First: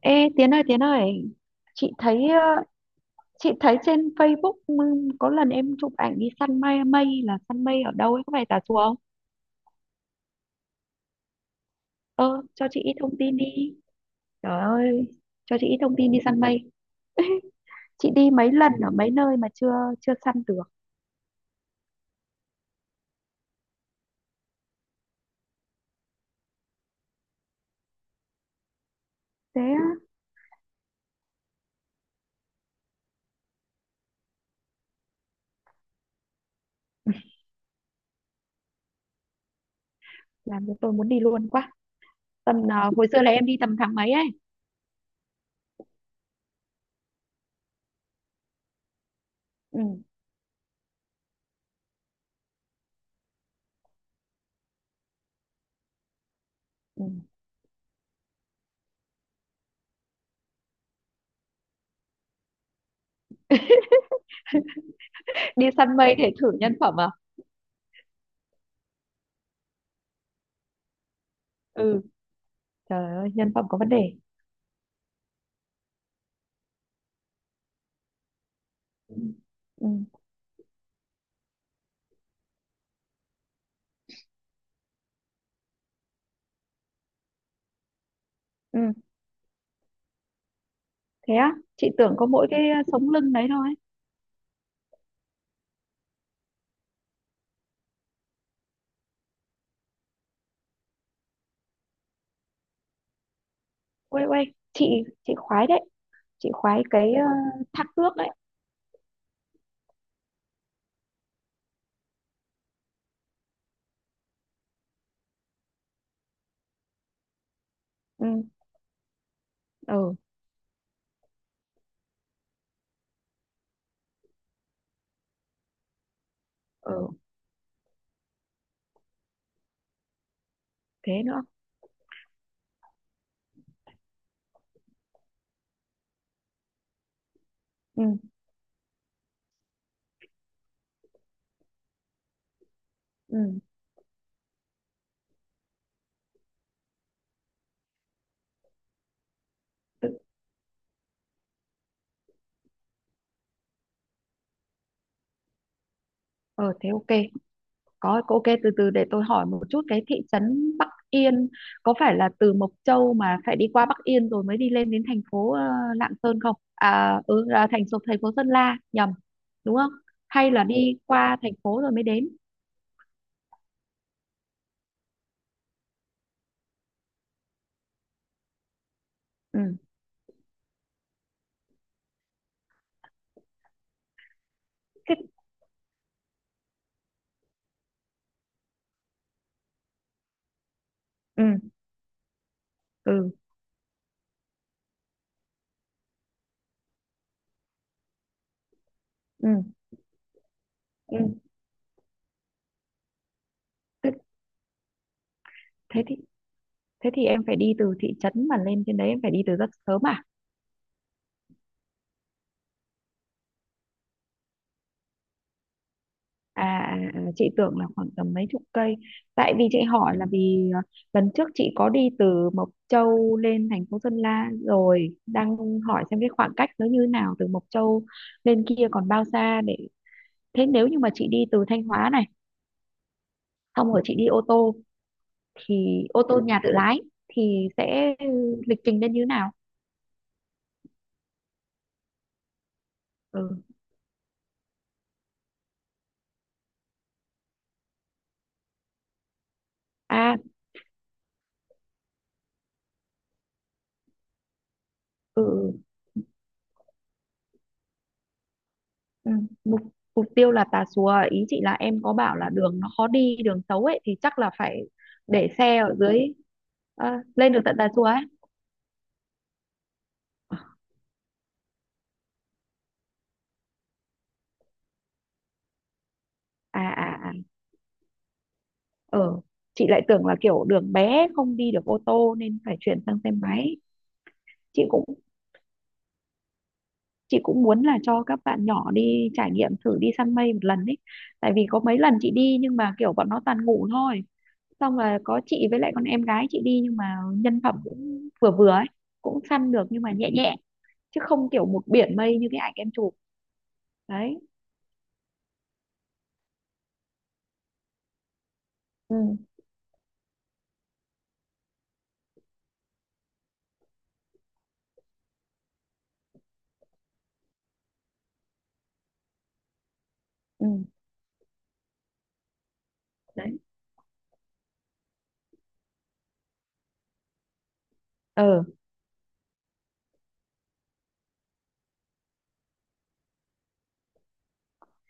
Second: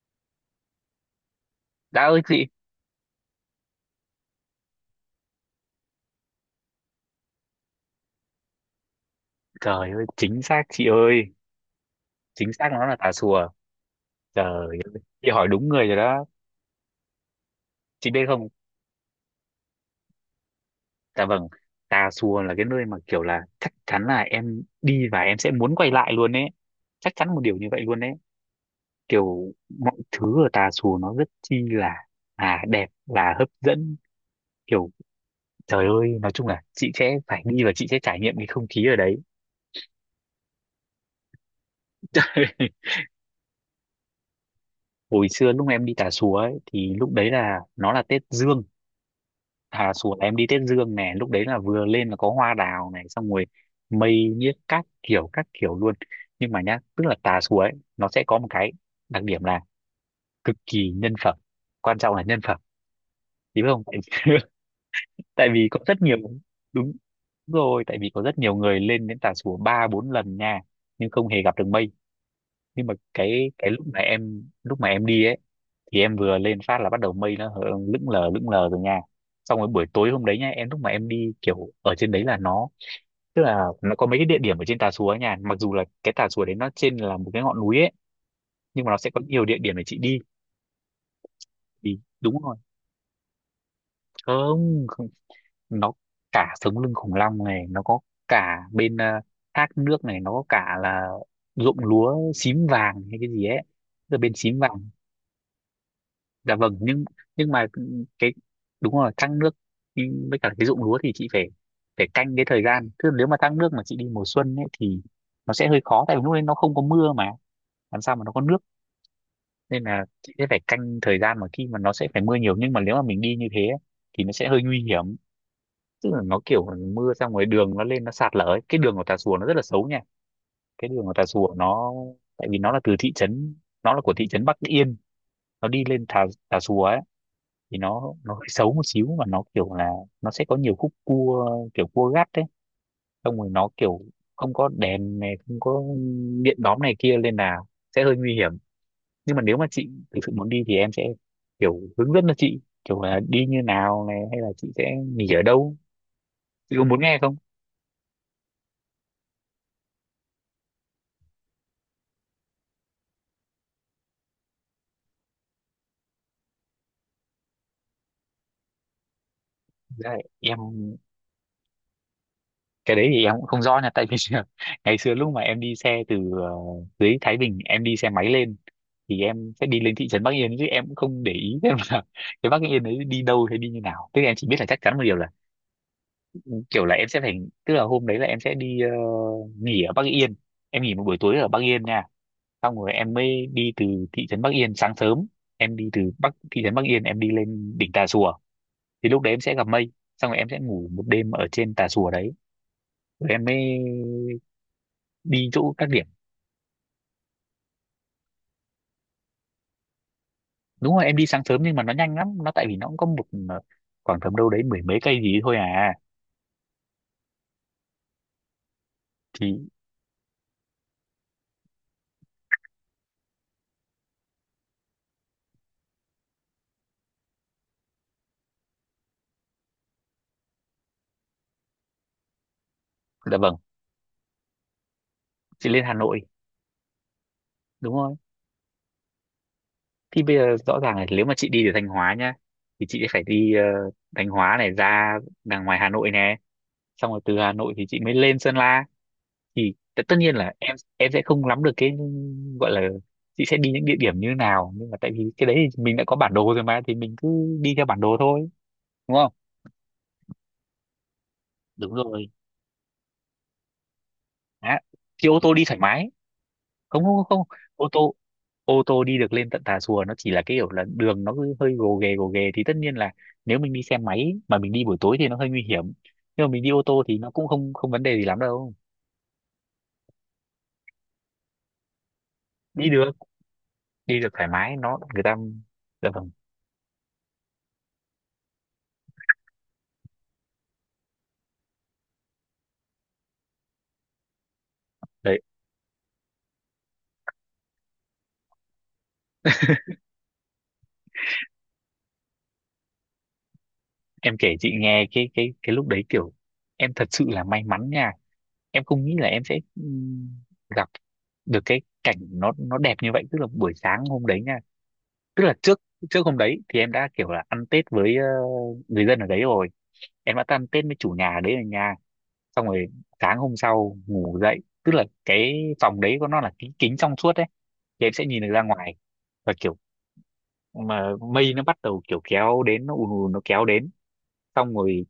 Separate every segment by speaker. Speaker 1: Ê Tiến ơi, Tiến ơi, chị
Speaker 2: Đã ơi
Speaker 1: thấy
Speaker 2: chị.
Speaker 1: ờ, chị thấy trên Facebook, có lần em chụp ảnh đi săn mây, mây là săn mây ở đâu ấy, có phải Tà Xùa không?
Speaker 2: Trời ơi, chính xác chị ơi.
Speaker 1: Ờ
Speaker 2: Chính
Speaker 1: cho
Speaker 2: xác,
Speaker 1: chị
Speaker 2: nó
Speaker 1: ít
Speaker 2: là Tà
Speaker 1: thông tin
Speaker 2: Xùa.
Speaker 1: đi.
Speaker 2: Trời
Speaker 1: Trời
Speaker 2: ơi.
Speaker 1: ơi,
Speaker 2: Chị hỏi
Speaker 1: cho chị
Speaker 2: đúng
Speaker 1: ít
Speaker 2: người
Speaker 1: thông
Speaker 2: rồi
Speaker 1: tin đi
Speaker 2: đó.
Speaker 1: săn mây.
Speaker 2: Chị
Speaker 1: Chị
Speaker 2: biết
Speaker 1: đi
Speaker 2: không?
Speaker 1: mấy lần ở mấy nơi mà chưa chưa săn được.
Speaker 2: Dạ vâng. Tà Xùa là cái nơi mà kiểu là chắc chắn là em đi và em sẽ muốn quay lại luôn ấy. Chắc chắn một điều như vậy luôn đấy. Kiểu
Speaker 1: Thế á?
Speaker 2: mọi thứ ở Tà Xùa nó rất chi là đẹp, là hấp dẫn, kiểu... Trời ơi, nói chung là chị sẽ phải đi và chị sẽ trải nghiệm cái không khí ở đấy.
Speaker 1: Làm cho tôi muốn đi luôn quá. Tầm hồi xưa là em đi tầm tháng mấy ấy?
Speaker 2: Hồi xưa lúc em đi Tà Xùa ấy thì lúc đấy là nó là Tết Dương.
Speaker 1: Ừ.
Speaker 2: Thà xuống, em đi Tết Dương này, lúc đấy là vừa lên là có hoa đào này, xong rồi mây nhiếc các kiểu luôn. Nhưng mà nhá,
Speaker 1: Ừ.
Speaker 2: tức là Tà Xùa ấy nó sẽ có một cái đặc điểm là cực kỳ nhân phẩm. Quan trọng là nhân phẩm. Chị biết không, tại vì, tại
Speaker 1: Đi
Speaker 2: vì có
Speaker 1: săn
Speaker 2: rất
Speaker 1: mây
Speaker 2: nhiều...
Speaker 1: để thử nhân
Speaker 2: Đúng
Speaker 1: phẩm à?
Speaker 2: rồi, tại vì có rất nhiều người lên đến Tà Xùa ba bốn lần nha, nhưng không hề gặp được mây.
Speaker 1: Ừ.
Speaker 2: Nhưng mà
Speaker 1: Trời ơi,
Speaker 2: cái
Speaker 1: nhân phẩm
Speaker 2: cái
Speaker 1: có
Speaker 2: lúc
Speaker 1: vấn
Speaker 2: mà
Speaker 1: đề.
Speaker 2: em đi ấy, thì em vừa lên phát là bắt đầu mây nó lững lờ rồi nha.
Speaker 1: Ừ.
Speaker 2: Xong rồi buổi
Speaker 1: Ừ.
Speaker 2: tối hôm đấy nha, em lúc mà em đi kiểu ở trên đấy là nó... Tức là nó có mấy cái địa điểm ở trên Tà Xùa ấy nha, mặc dù là cái Tà Xùa đấy nó trên là một cái ngọn núi ấy, nhưng mà
Speaker 1: Ừ.
Speaker 2: nó sẽ có nhiều địa điểm để chị đi.
Speaker 1: Thế á? Chị
Speaker 2: Thì
Speaker 1: tưởng có
Speaker 2: đúng
Speaker 1: mỗi
Speaker 2: rồi.
Speaker 1: cái sống lưng đấy thôi.
Speaker 2: Không, không. Nó... Cả sống lưng khủng long này nó có, cả bên thác nước này, nó có cả là ruộng lúa xím vàng hay cái gì ấy, tức là
Speaker 1: Ui,
Speaker 2: bên
Speaker 1: ui,
Speaker 2: xím
Speaker 1: chị
Speaker 2: vàng.
Speaker 1: chị khoái đấy, chị
Speaker 2: Dạ vâng,
Speaker 1: khoái
Speaker 2: nhưng...
Speaker 1: cái
Speaker 2: Nhưng mà
Speaker 1: thác nước đấy.
Speaker 2: cái... Đúng rồi, thăng nước. Đi với cả cái ruộng lúa thì chị phải... phải canh cái thời gian, chứ nếu mà thăng nước mà chị đi mùa xuân ấy thì nó sẽ hơi khó, tại vì lúc đấy nó không có mưa mà, làm sao mà nó có
Speaker 1: Ừ.
Speaker 2: nước. Nên là
Speaker 1: Ờ.
Speaker 2: chị sẽ phải canh thời gian mà khi mà nó sẽ phải mưa nhiều, nhưng mà nếu mà mình đi như thế ấy, thì nó sẽ hơi nguy hiểm. Tức là nó kiểu
Speaker 1: Ờ,
Speaker 2: mưa xong rồi đường nó lên nó sạt lở ấy. Cái đường của Tà Xùa nó rất là xấu nha. Cái đường của
Speaker 1: thế
Speaker 2: Tà
Speaker 1: nữa?
Speaker 2: Xùa nó... tại vì nó là từ thị trấn, nó là của thị trấn Bắc Yên. Nó đi lên Tà Tà Xùa ấy, thì
Speaker 1: Ừ.
Speaker 2: nó hơi xấu một xíu và nó kiểu là nó sẽ có nhiều khúc cua, kiểu cua gắt đấy. Xong rồi
Speaker 1: Ừ.
Speaker 2: nó kiểu không có đèn này, không có điện đóm này kia, nên là sẽ hơi nguy hiểm. Nhưng mà nếu mà chị
Speaker 1: Tự.
Speaker 2: thực sự muốn đi thì em sẽ kiểu hướng dẫn cho chị, kiểu là đi như nào này hay là chị sẽ nghỉ ở đâu.
Speaker 1: Ờ
Speaker 2: Chị có
Speaker 1: Thế
Speaker 2: muốn nghe
Speaker 1: ok.
Speaker 2: không?
Speaker 1: Có, ok, từ từ để tôi hỏi một chút cái thị trấn Bắc Yên. Có phải là từ Mộc Châu mà phải đi qua Bắc Yên rồi mới đi lên đến thành phố Lạng Sơn không? Ừ, là thành phố, Sơn La, nhầm, đúng không?
Speaker 2: Thực ra là
Speaker 1: Hay
Speaker 2: em...
Speaker 1: là đi qua thành phố rồi mới đến?
Speaker 2: cái đấy thì em cũng không rõ nha, tại vì ngày xưa lúc mà em đi xe từ dưới Thái Bình em đi xe máy lên, thì em
Speaker 1: Ừ,
Speaker 2: sẽ đi lên thị trấn Bắc Yên chứ em cũng không để ý xem là cái Bắc Yên đấy đi đâu hay đi như nào, tức là em chỉ biết là chắc chắn một
Speaker 1: thế,
Speaker 2: điều là kiểu là em sẽ phải... Tức là hôm đấy là em sẽ đi nghỉ ở Bắc Yên. Em nghỉ một buổi tối ở
Speaker 1: Ừ.
Speaker 2: Bắc Yên nha. Xong rồi em
Speaker 1: Ừ.
Speaker 2: mới đi từ thị trấn Bắc Yên sáng sớm. Em đi từ thị trấn Bắc Yên em đi lên đỉnh Tà Xùa, thì lúc đấy em
Speaker 1: Ừ.
Speaker 2: sẽ gặp mây. Xong rồi em sẽ ngủ một
Speaker 1: Ừ.
Speaker 2: đêm ở trên Tà Xùa đấy. Rồi em mới
Speaker 1: Thế,
Speaker 2: đi chỗ các
Speaker 1: thế
Speaker 2: điểm.
Speaker 1: thì thế thì em phải đi từ thị trấn mà lên trên đấy, em phải đi từ rất sớm à?
Speaker 2: Đúng rồi em đi sáng sớm, nhưng mà nó nhanh lắm, nó tại vì nó cũng có một ờ, khoảng tầm đâu đấy mười mấy cây gì thôi à.
Speaker 1: Chị tưởng là khoảng tầm mấy chục cây. Tại
Speaker 2: Thì...
Speaker 1: vì chị hỏi là vì lần trước chị có đi từ Mộc Châu lên thành phố Sơn La rồi đang hỏi xem cái khoảng cách nó như thế nào, từ Mộc Châu lên kia còn bao xa để. Thế nếu như mà chị đi từ Thanh Hóa này,
Speaker 2: Dạ vâng,
Speaker 1: xong rồi chị đi ô tô,
Speaker 2: chị lên Hà
Speaker 1: thì
Speaker 2: Nội,
Speaker 1: ô tô nhà tự lái, thì
Speaker 2: đúng
Speaker 1: sẽ
Speaker 2: rồi.
Speaker 1: lịch trình lên như thế nào?
Speaker 2: Thì bây giờ rõ ràng là nếu mà chị đi từ Thanh Hóa nhá, thì chị phải đi
Speaker 1: Ừ.
Speaker 2: Thanh Hóa này ra đằng ngoài Hà Nội nè, xong rồi từ Hà Nội thì chị mới lên Sơn La. Thì tất nhiên
Speaker 1: À.
Speaker 2: là em sẽ không nắm được cái gọi là... chị sẽ đi những địa điểm như thế nào, nhưng mà tại vì cái đấy
Speaker 1: Ừ.
Speaker 2: thì mình đã có bản đồ rồi mà, thì mình cứ đi theo bản đồ thôi, đúng
Speaker 1: Ừ.
Speaker 2: không?
Speaker 1: Mục, mục tiêu là Tà Xùa, ý chị là
Speaker 2: Đúng
Speaker 1: em có
Speaker 2: rồi.
Speaker 1: bảo là đường nó khó đi, đường xấu ấy, thì chắc là
Speaker 2: Đó.
Speaker 1: phải
Speaker 2: Chị ô
Speaker 1: để
Speaker 2: tô đi
Speaker 1: xe
Speaker 2: thoải
Speaker 1: ở
Speaker 2: mái.
Speaker 1: dưới,
Speaker 2: Không, không, không.
Speaker 1: lên được tận Tà
Speaker 2: ô
Speaker 1: Xùa
Speaker 2: tô
Speaker 1: ấy?
Speaker 2: ô tô đi được lên tận Tà Xùa, nó chỉ là cái kiểu là đường nó cứ hơi gồ ghề gồ ghề, thì tất nhiên là nếu mình đi xe máy mà mình đi buổi tối thì nó hơi nguy hiểm, nhưng mà mình đi
Speaker 1: à
Speaker 2: ô tô thì
Speaker 1: à
Speaker 2: nó
Speaker 1: à
Speaker 2: cũng không không vấn đề gì lắm đâu.
Speaker 1: ờ chị lại tưởng là kiểu đường bé không đi được ô tô nên phải
Speaker 2: Đi
Speaker 1: chuyển
Speaker 2: được,
Speaker 1: sang xe máy.
Speaker 2: đi được thoải mái,
Speaker 1: chị
Speaker 2: nó
Speaker 1: cũng
Speaker 2: người ta... Dạ vâng.
Speaker 1: chị cũng muốn là cho các bạn nhỏ đi trải nghiệm thử đi săn mây một lần ấy. Tại vì có mấy lần chị đi nhưng mà kiểu bọn nó toàn ngủ thôi. Xong rồi
Speaker 2: Đấy,
Speaker 1: có chị với lại con em gái chị đi nhưng mà nhân phẩm cũng vừa vừa ấy, cũng săn được nhưng mà nhẹ nhẹ, chứ không kiểu một biển mây như cái ảnh em chụp.
Speaker 2: em
Speaker 1: Đấy.
Speaker 2: kể chị nghe cái lúc đấy kiểu em thật sự là may mắn nha. Em không nghĩ
Speaker 1: Ừ.
Speaker 2: là em sẽ gặp được cái cảnh nó đẹp như vậy, tức là buổi sáng hôm đấy nha, tức là trước trước hôm đấy thì em đã kiểu là ăn Tết với người dân ở đấy rồi, em đã
Speaker 1: Ừ.
Speaker 2: tan tết với chủ nhà đấy ở nhà. Xong rồi sáng hôm
Speaker 1: Đấy.
Speaker 2: sau ngủ dậy, tức là cái phòng đấy của nó là kính kính trong suốt đấy, thì em sẽ nhìn được ra
Speaker 1: ờ
Speaker 2: ngoài, và kiểu mà mây nó bắt đầu kiểu kéo đến, nó ùn ùn nó kéo đến, xong rồi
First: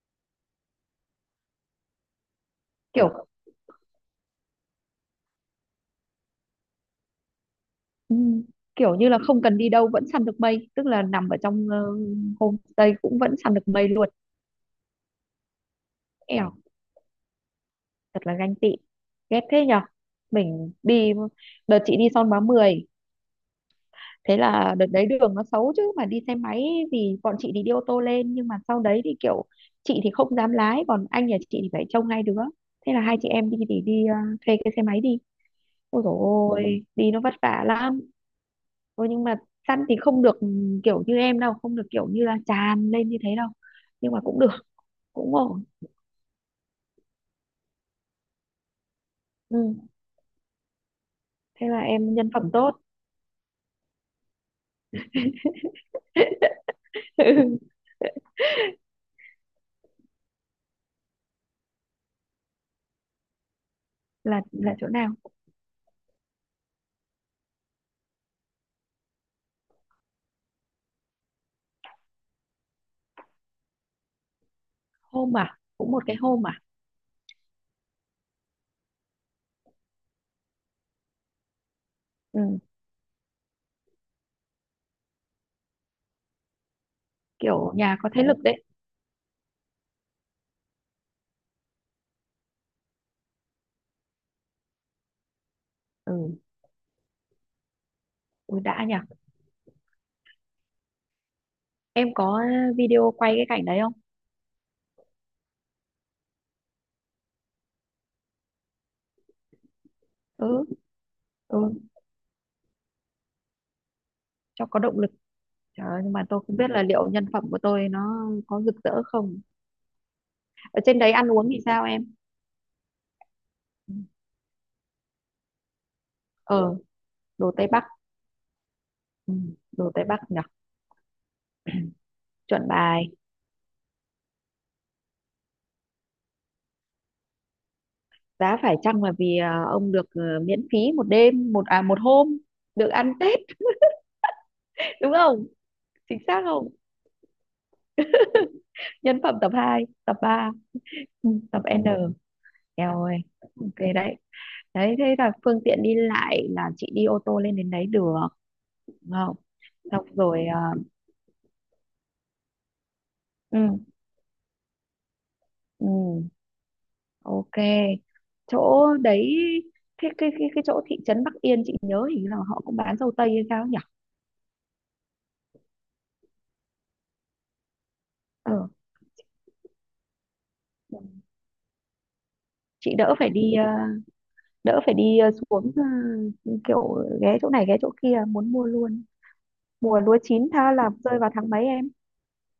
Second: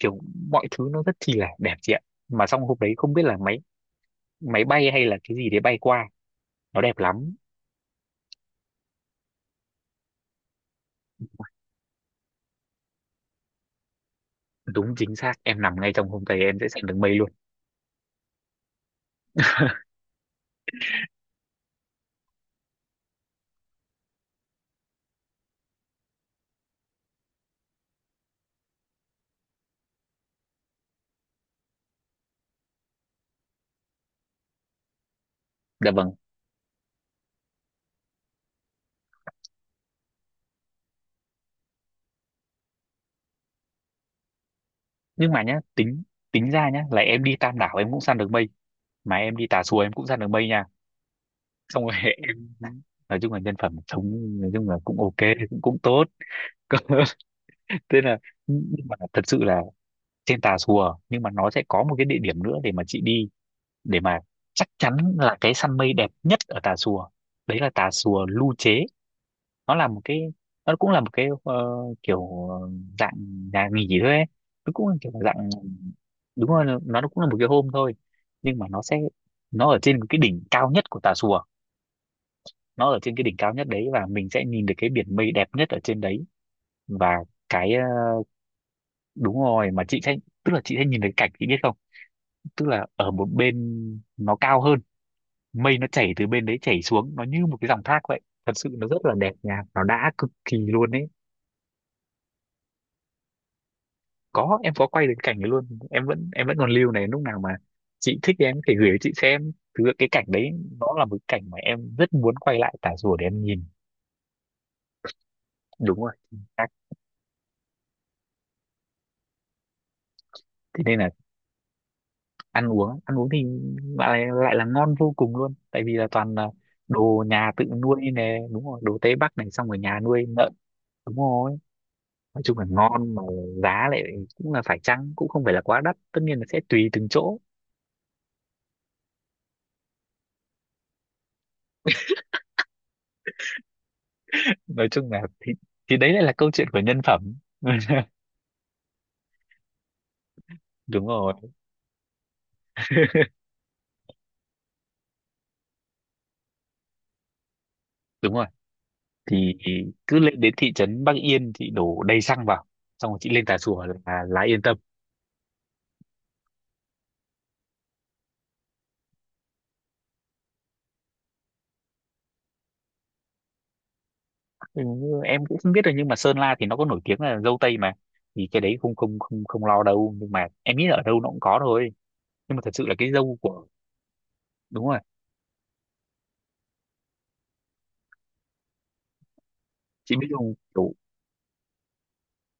Speaker 2: kiểu mọi thứ nó rất chi là đẹp chị ạ. Mà xong hôm đấy
Speaker 1: Kiểu,
Speaker 2: không biết là máy máy bay hay là cái gì đấy bay qua, nó đẹp lắm.
Speaker 1: ừ, kiểu như là không cần đi đâu vẫn săn được mây, tức là nằm ở trong homestay cũng vẫn săn được mây luôn.
Speaker 2: Đúng, chính xác, em nằm ngay trong hôm đấy
Speaker 1: Ẻo,
Speaker 2: em sẽ săn được mây luôn.
Speaker 1: thật là ganh tị, ghét thế nhở. Mình đi, đợt chị đi Son Hóa 10, thế là đợt đấy đường nó xấu chứ mà đi xe máy, thì bọn chị thì đi ô tô lên nhưng mà sau đấy thì kiểu chị thì không dám lái, còn anh nhà chị thì phải trông hai đứa. Thế là hai chị em đi thì đi, thuê cái xe máy đi.
Speaker 2: Dạ
Speaker 1: Ôi
Speaker 2: vâng.
Speaker 1: dồi ôi, đi nó vất vả lắm. Thôi nhưng mà săn thì không được, ừ, kiểu như em đâu, không được kiểu như là tràn lên như thế đâu. Nhưng mà cũng được,
Speaker 2: Nhưng
Speaker 1: cũng
Speaker 2: mà nhá,
Speaker 1: ổn.
Speaker 2: tính tính ra nhá là em đi Tam Đảo em cũng săn được mây, mà em đi
Speaker 1: Ừ,
Speaker 2: Tà Xùa em cũng săn được mây nha.
Speaker 1: thế là
Speaker 2: Xong rồi
Speaker 1: em nhân
Speaker 2: em
Speaker 1: phẩm tốt.
Speaker 2: nói chung là nhân phẩm sống, nói chung là cũng ok, cũng cũng tốt.
Speaker 1: Ừ,
Speaker 2: Thế là... nhưng mà thật sự là trên Tà Xùa nhưng mà nó sẽ có một cái địa điểm nữa để mà chị đi, để mà
Speaker 1: Là
Speaker 2: chắc
Speaker 1: là chỗ
Speaker 2: chắn
Speaker 1: nào?
Speaker 2: là cái săn mây đẹp nhất ở Tà Xùa. Đấy là Tà Xùa Lu Chế. Nó là một cái... nó cũng là một cái kiểu dạng nhà nghỉ thôi ấy. Nó cũng là kiểu
Speaker 1: Hôm
Speaker 2: dạng...
Speaker 1: à, cũng một cái hôm
Speaker 2: Đúng
Speaker 1: à?
Speaker 2: rồi, nó cũng là một cái hôm thôi, nhưng mà nó sẽ... nó ở trên cái đỉnh cao nhất của Tà Xùa.
Speaker 1: Ừ,
Speaker 2: Nó ở trên cái đỉnh cao nhất đấy và mình sẽ nhìn được cái biển mây đẹp nhất ở trên đấy, và
Speaker 1: kiểu
Speaker 2: cái
Speaker 1: nhà có thế lực đấy.
Speaker 2: đúng rồi mà chị sẽ... tức là chị sẽ nhìn thấy cảnh, chị biết không, tức là ở một bên nó cao hơn, mây nó chảy từ
Speaker 1: Ừ,
Speaker 2: bên đấy chảy xuống, nó như một cái dòng thác vậy, thật
Speaker 1: ui
Speaker 2: sự
Speaker 1: đã
Speaker 2: nó
Speaker 1: nhỉ.
Speaker 2: rất là đẹp nha, nó đã cực kỳ luôn ấy.
Speaker 1: Em có video quay cái cảnh đấy không?
Speaker 2: Có, em có quay được cảnh ấy luôn, em vẫn còn lưu này, lúc nào mà chị thích thì em có thể gửi cho chị xem. Thực sự cái cảnh đấy
Speaker 1: Ừ.
Speaker 2: nó là một cái cảnh mà
Speaker 1: Ừ,
Speaker 2: em rất muốn quay lại Tà Rùa để em nhìn.
Speaker 1: cho có động lực. Trời
Speaker 2: Đúng
Speaker 1: ơi,
Speaker 2: rồi,
Speaker 1: nhưng mà tôi
Speaker 2: chính
Speaker 1: không
Speaker 2: xác.
Speaker 1: biết là liệu nhân phẩm của tôi nó có rực rỡ không. Ở
Speaker 2: Thế nên
Speaker 1: trên
Speaker 2: là
Speaker 1: đấy ăn uống thì sao em?
Speaker 2: ăn uống thì
Speaker 1: Ừ.
Speaker 2: lại lại là ngon vô cùng luôn, tại vì là toàn là
Speaker 1: Ờ,
Speaker 2: đồ
Speaker 1: đồ
Speaker 2: nhà tự
Speaker 1: Tây Bắc.
Speaker 2: nuôi nè, đúng rồi, đồ Tây
Speaker 1: Ừ,
Speaker 2: Bắc này, xong rồi
Speaker 1: đồ
Speaker 2: nhà
Speaker 1: Tây Bắc
Speaker 2: nuôi
Speaker 1: nhỉ,
Speaker 2: lợn. Đúng rồi. Nói chung là
Speaker 1: chuẩn bài.
Speaker 2: ngon mà. Giá lại cũng là phải chăng, cũng không phải là quá đắt, tất nhiên là sẽ tùy từng chỗ.
Speaker 1: Giá phải chăng là vì ông được miễn phí một đêm, một một hôm, được ăn Tết
Speaker 2: Nói chung
Speaker 1: đúng
Speaker 2: là
Speaker 1: không?
Speaker 2: thì đấy
Speaker 1: Chính
Speaker 2: lại là
Speaker 1: xác
Speaker 2: câu
Speaker 1: không?
Speaker 2: chuyện của nhân phẩm.
Speaker 1: Nhân phẩm tập hai, tập ba.
Speaker 2: Đúng
Speaker 1: Ừ,
Speaker 2: rồi.
Speaker 1: tập N. Eo ơi. Ok đấy. Đấy, thế là phương tiện đi lại là chị đi ô tô lên đến đấy được
Speaker 2: Đúng rồi.
Speaker 1: đúng không?
Speaker 2: Thì
Speaker 1: Xong
Speaker 2: cứ lên
Speaker 1: rồi.
Speaker 2: đến thị trấn Bắc Yên chị đổ đầy xăng vào, xong rồi chị lên
Speaker 1: Ừ.
Speaker 2: Tà Xùa là yên tâm.
Speaker 1: Ừ. Ok, chỗ đấy. Cái chỗ thị trấn Bắc Yên chị nhớ hình như là họ cũng bán dâu tây hay sao nhỉ?
Speaker 2: Ừ, em cũng không biết rồi, nhưng mà Sơn La thì nó có nổi tiếng là dâu tây mà. Thì
Speaker 1: ờ
Speaker 2: cái đấy không không không không lo đâu, nhưng mà em nghĩ là ở đâu nó cũng có thôi. Nhưng mà thật sự là
Speaker 1: chị
Speaker 2: cái
Speaker 1: đỡ phải
Speaker 2: dâu
Speaker 1: đi,
Speaker 2: của...
Speaker 1: đỡ
Speaker 2: đúng
Speaker 1: phải
Speaker 2: rồi.
Speaker 1: đi xuống, kiểu ghé chỗ này ghé chỗ kia, muốn mua luôn. Mùa
Speaker 2: Chị
Speaker 1: lúa
Speaker 2: biết
Speaker 1: chín
Speaker 2: không,
Speaker 1: tha là
Speaker 2: kiểu
Speaker 1: rơi vào tháng mấy em?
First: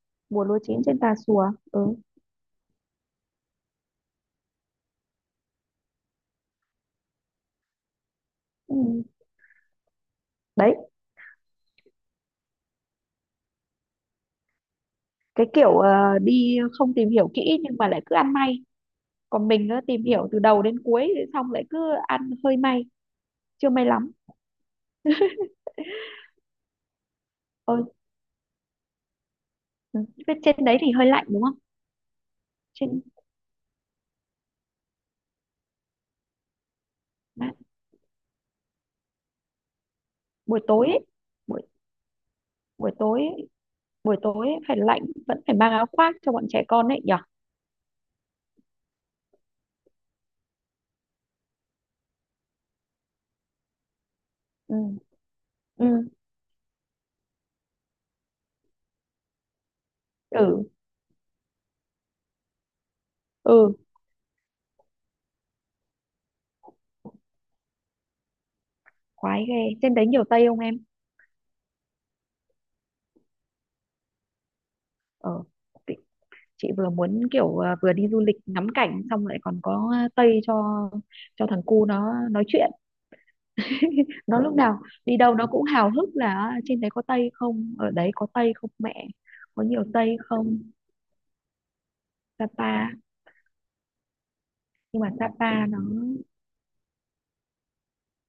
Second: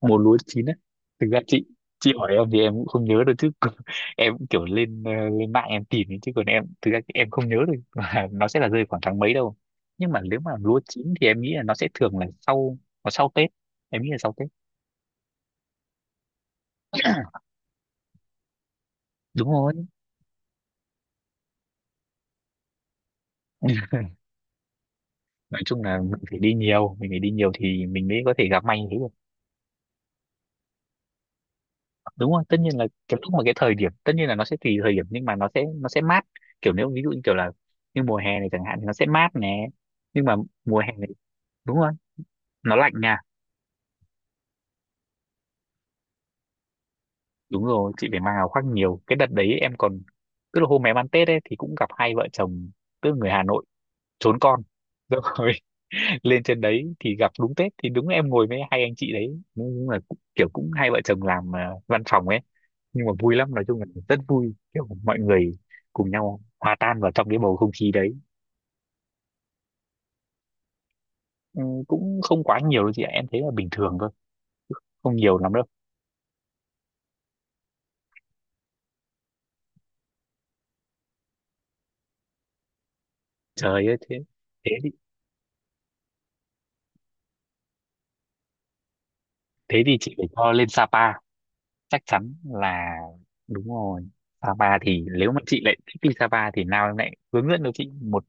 Speaker 2: mùa lúa
Speaker 1: Mùa lúa
Speaker 2: chín á,
Speaker 1: chín trên Tà
Speaker 2: thực ra
Speaker 1: Xùa.
Speaker 2: chị
Speaker 1: Ừ.
Speaker 2: chị hỏi em thì em cũng không nhớ được chứ còn em cũng kiểu lên lên mạng em tìm ấy, chứ còn em thực ra em không nhớ được là nó sẽ là
Speaker 1: Ừ.
Speaker 2: rơi khoảng tháng mấy đâu. Nhưng mà nếu mà
Speaker 1: Đấy.
Speaker 2: lúa chín thì em nghĩ là nó sẽ thường là sau, nó sau Tết, em nghĩ là sau Tết.
Speaker 1: Cái kiểu đi không tìm hiểu kỹ nhưng mà lại cứ ăn may, còn
Speaker 2: Đúng
Speaker 1: mình
Speaker 2: rồi.
Speaker 1: á, tìm hiểu từ đầu đến cuối xong lại cứ ăn hơi may, chưa may lắm.
Speaker 2: Nói chung là mình phải đi nhiều, mình phải đi nhiều
Speaker 1: Ôi.
Speaker 2: thì mình mới có thể gặp may như thế được.
Speaker 1: Ừ. Thế trên đấy thì hơi lạnh đúng không?
Speaker 2: Đúng rồi, tất nhiên là
Speaker 1: Trên,
Speaker 2: cái lúc mà cái thời điểm, tất nhiên là nó sẽ tùy thời điểm, nhưng mà nó sẽ mát, kiểu nếu ví dụ như kiểu
Speaker 1: à,
Speaker 2: là như mùa hè này chẳng hạn thì nó sẽ mát nè, nhưng mà
Speaker 1: buổi
Speaker 2: mùa
Speaker 1: tối
Speaker 2: hè
Speaker 1: ấy,
Speaker 2: này
Speaker 1: buổi
Speaker 2: đúng rồi, nó
Speaker 1: buổi
Speaker 2: lạnh nha.
Speaker 1: tối ấy, buổi tối ấy phải lạnh, vẫn phải mang áo khoác cho bọn trẻ con ấy nhở?
Speaker 2: Đúng rồi, chị phải mang áo khoác nhiều, cái đợt đấy em còn... tức là hôm em ăn Tết ấy thì cũng gặp hai vợ chồng, tức là người Hà Nội trốn con,
Speaker 1: Ừ.
Speaker 2: rồi
Speaker 1: Ừ.
Speaker 2: lên trên đấy thì gặp đúng Tết, thì đúng em ngồi với hai anh chị đấy, đúng là kiểu
Speaker 1: Ừ.
Speaker 2: cũng hai vợ chồng làm văn phòng ấy. Nhưng mà vui lắm, nói
Speaker 1: Ừ.
Speaker 2: chung là rất vui, kiểu mọi người cùng nhau hòa tan vào trong cái bầu không khí đấy.
Speaker 1: Khoái ghê. Trên đấy nhiều Tây không em?
Speaker 2: Ừ, cũng không quá nhiều đâu chị ạ, em thấy là bình thường thôi, không nhiều
Speaker 1: ờ
Speaker 2: lắm đâu.
Speaker 1: chị chị vừa muốn kiểu vừa đi du lịch ngắm cảnh xong lại còn có Tây cho thằng cu nó nói chuyện.
Speaker 2: Trời ơi, thế...
Speaker 1: Nó lúc
Speaker 2: thế
Speaker 1: nào
Speaker 2: thì
Speaker 1: đi đâu nó cũng hào hức là "À, trên đấy có Tây không, ở đấy có Tây không mẹ, có
Speaker 2: thế
Speaker 1: nhiều
Speaker 2: thì chị
Speaker 1: Tây
Speaker 2: phải cho
Speaker 1: không?"
Speaker 2: lên Sapa, chắc chắn là
Speaker 1: Sapa.
Speaker 2: đúng rồi. Sapa
Speaker 1: Nhưng
Speaker 2: thì
Speaker 1: mà
Speaker 2: nếu mà chị
Speaker 1: Sapa
Speaker 2: lại
Speaker 1: nó,
Speaker 2: thích đi Sapa thì nào em lại hướng dẫn cho chị một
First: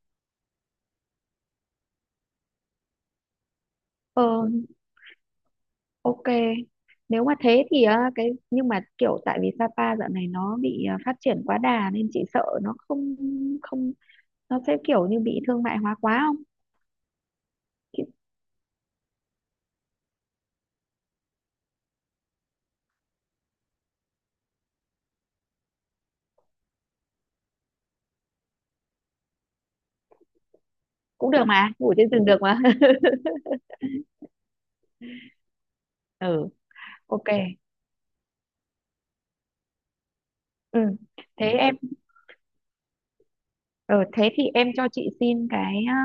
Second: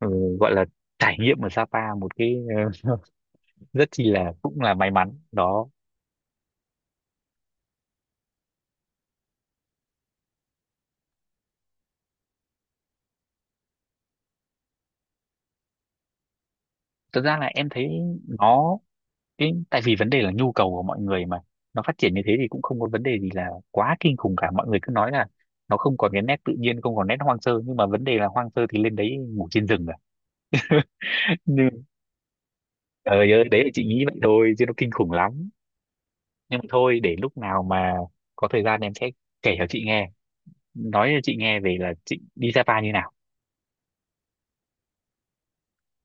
Speaker 2: ừ, gọi là trải nghiệm ở Sapa một cái rất chi là
Speaker 1: ờ
Speaker 2: cũng là may mắn đó.
Speaker 1: ok, nếu mà thế thì cái nhưng mà kiểu tại vì Sapa dạo này nó bị phát triển quá đà nên chị sợ nó không, không nó sẽ kiểu như bị thương mại hóa quá không?
Speaker 2: Thật ra là em thấy
Speaker 1: Chị
Speaker 2: nó... Cái, tại vì vấn đề là nhu cầu của mọi người mà, nó phát triển như thế thì cũng không có vấn đề gì là quá kinh khủng cả, mọi người cứ nói là nó không còn cái nét tự nhiên, không còn nét hoang sơ, nhưng mà vấn đề là hoang sơ thì lên đấy ngủ trên rừng à?
Speaker 1: cũng được mà,
Speaker 2: Nhưng
Speaker 1: ngủ trên giường được mà.
Speaker 2: trời ơi, đấy là chị nghĩ vậy thôi chứ nó kinh khủng lắm.
Speaker 1: Ừ.
Speaker 2: Nhưng mà thôi, để
Speaker 1: Ok.
Speaker 2: lúc nào mà có thời gian em sẽ kể cho chị nghe,
Speaker 1: Ừ.
Speaker 2: nói cho chị
Speaker 1: Thế
Speaker 2: nghe
Speaker 1: em,
Speaker 2: về là chị đi Sapa như nào.
Speaker 1: ừ, thế thì em cho chị xin cái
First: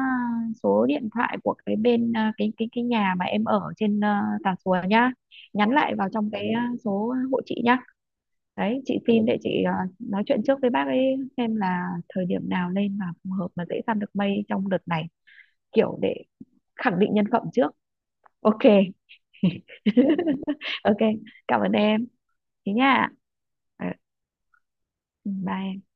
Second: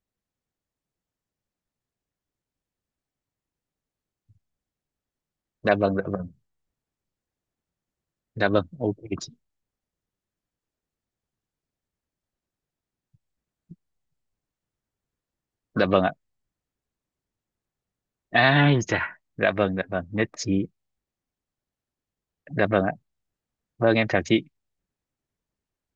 Speaker 1: số điện thoại của cái bên cái nhà mà em ở trên Tà Xùa nhá. Nhắn
Speaker 2: Dạ
Speaker 1: lại
Speaker 2: vâng, dạ
Speaker 1: vào
Speaker 2: vâng.
Speaker 1: trong cái số hộ chị nhá.
Speaker 2: Dạ vâng,
Speaker 1: Đấy,
Speaker 2: ok
Speaker 1: chị xin
Speaker 2: chị.
Speaker 1: để chị nói chuyện trước với bác ấy, xem là thời điểm nào lên mà phù hợp mà dễ săn được mây trong đợt này,
Speaker 2: Dạ
Speaker 1: kiểu
Speaker 2: vâng ạ.
Speaker 1: để khẳng định nhân phẩm trước. Ok.
Speaker 2: Ai chà, dạ vâng, dạ vâng, nhất trí.
Speaker 1: Ok, cảm ơn em,
Speaker 2: Dạ
Speaker 1: thế
Speaker 2: vâng ạ.
Speaker 1: nha. Ờ,
Speaker 2: Vâng, em chào chị.
Speaker 1: bye em.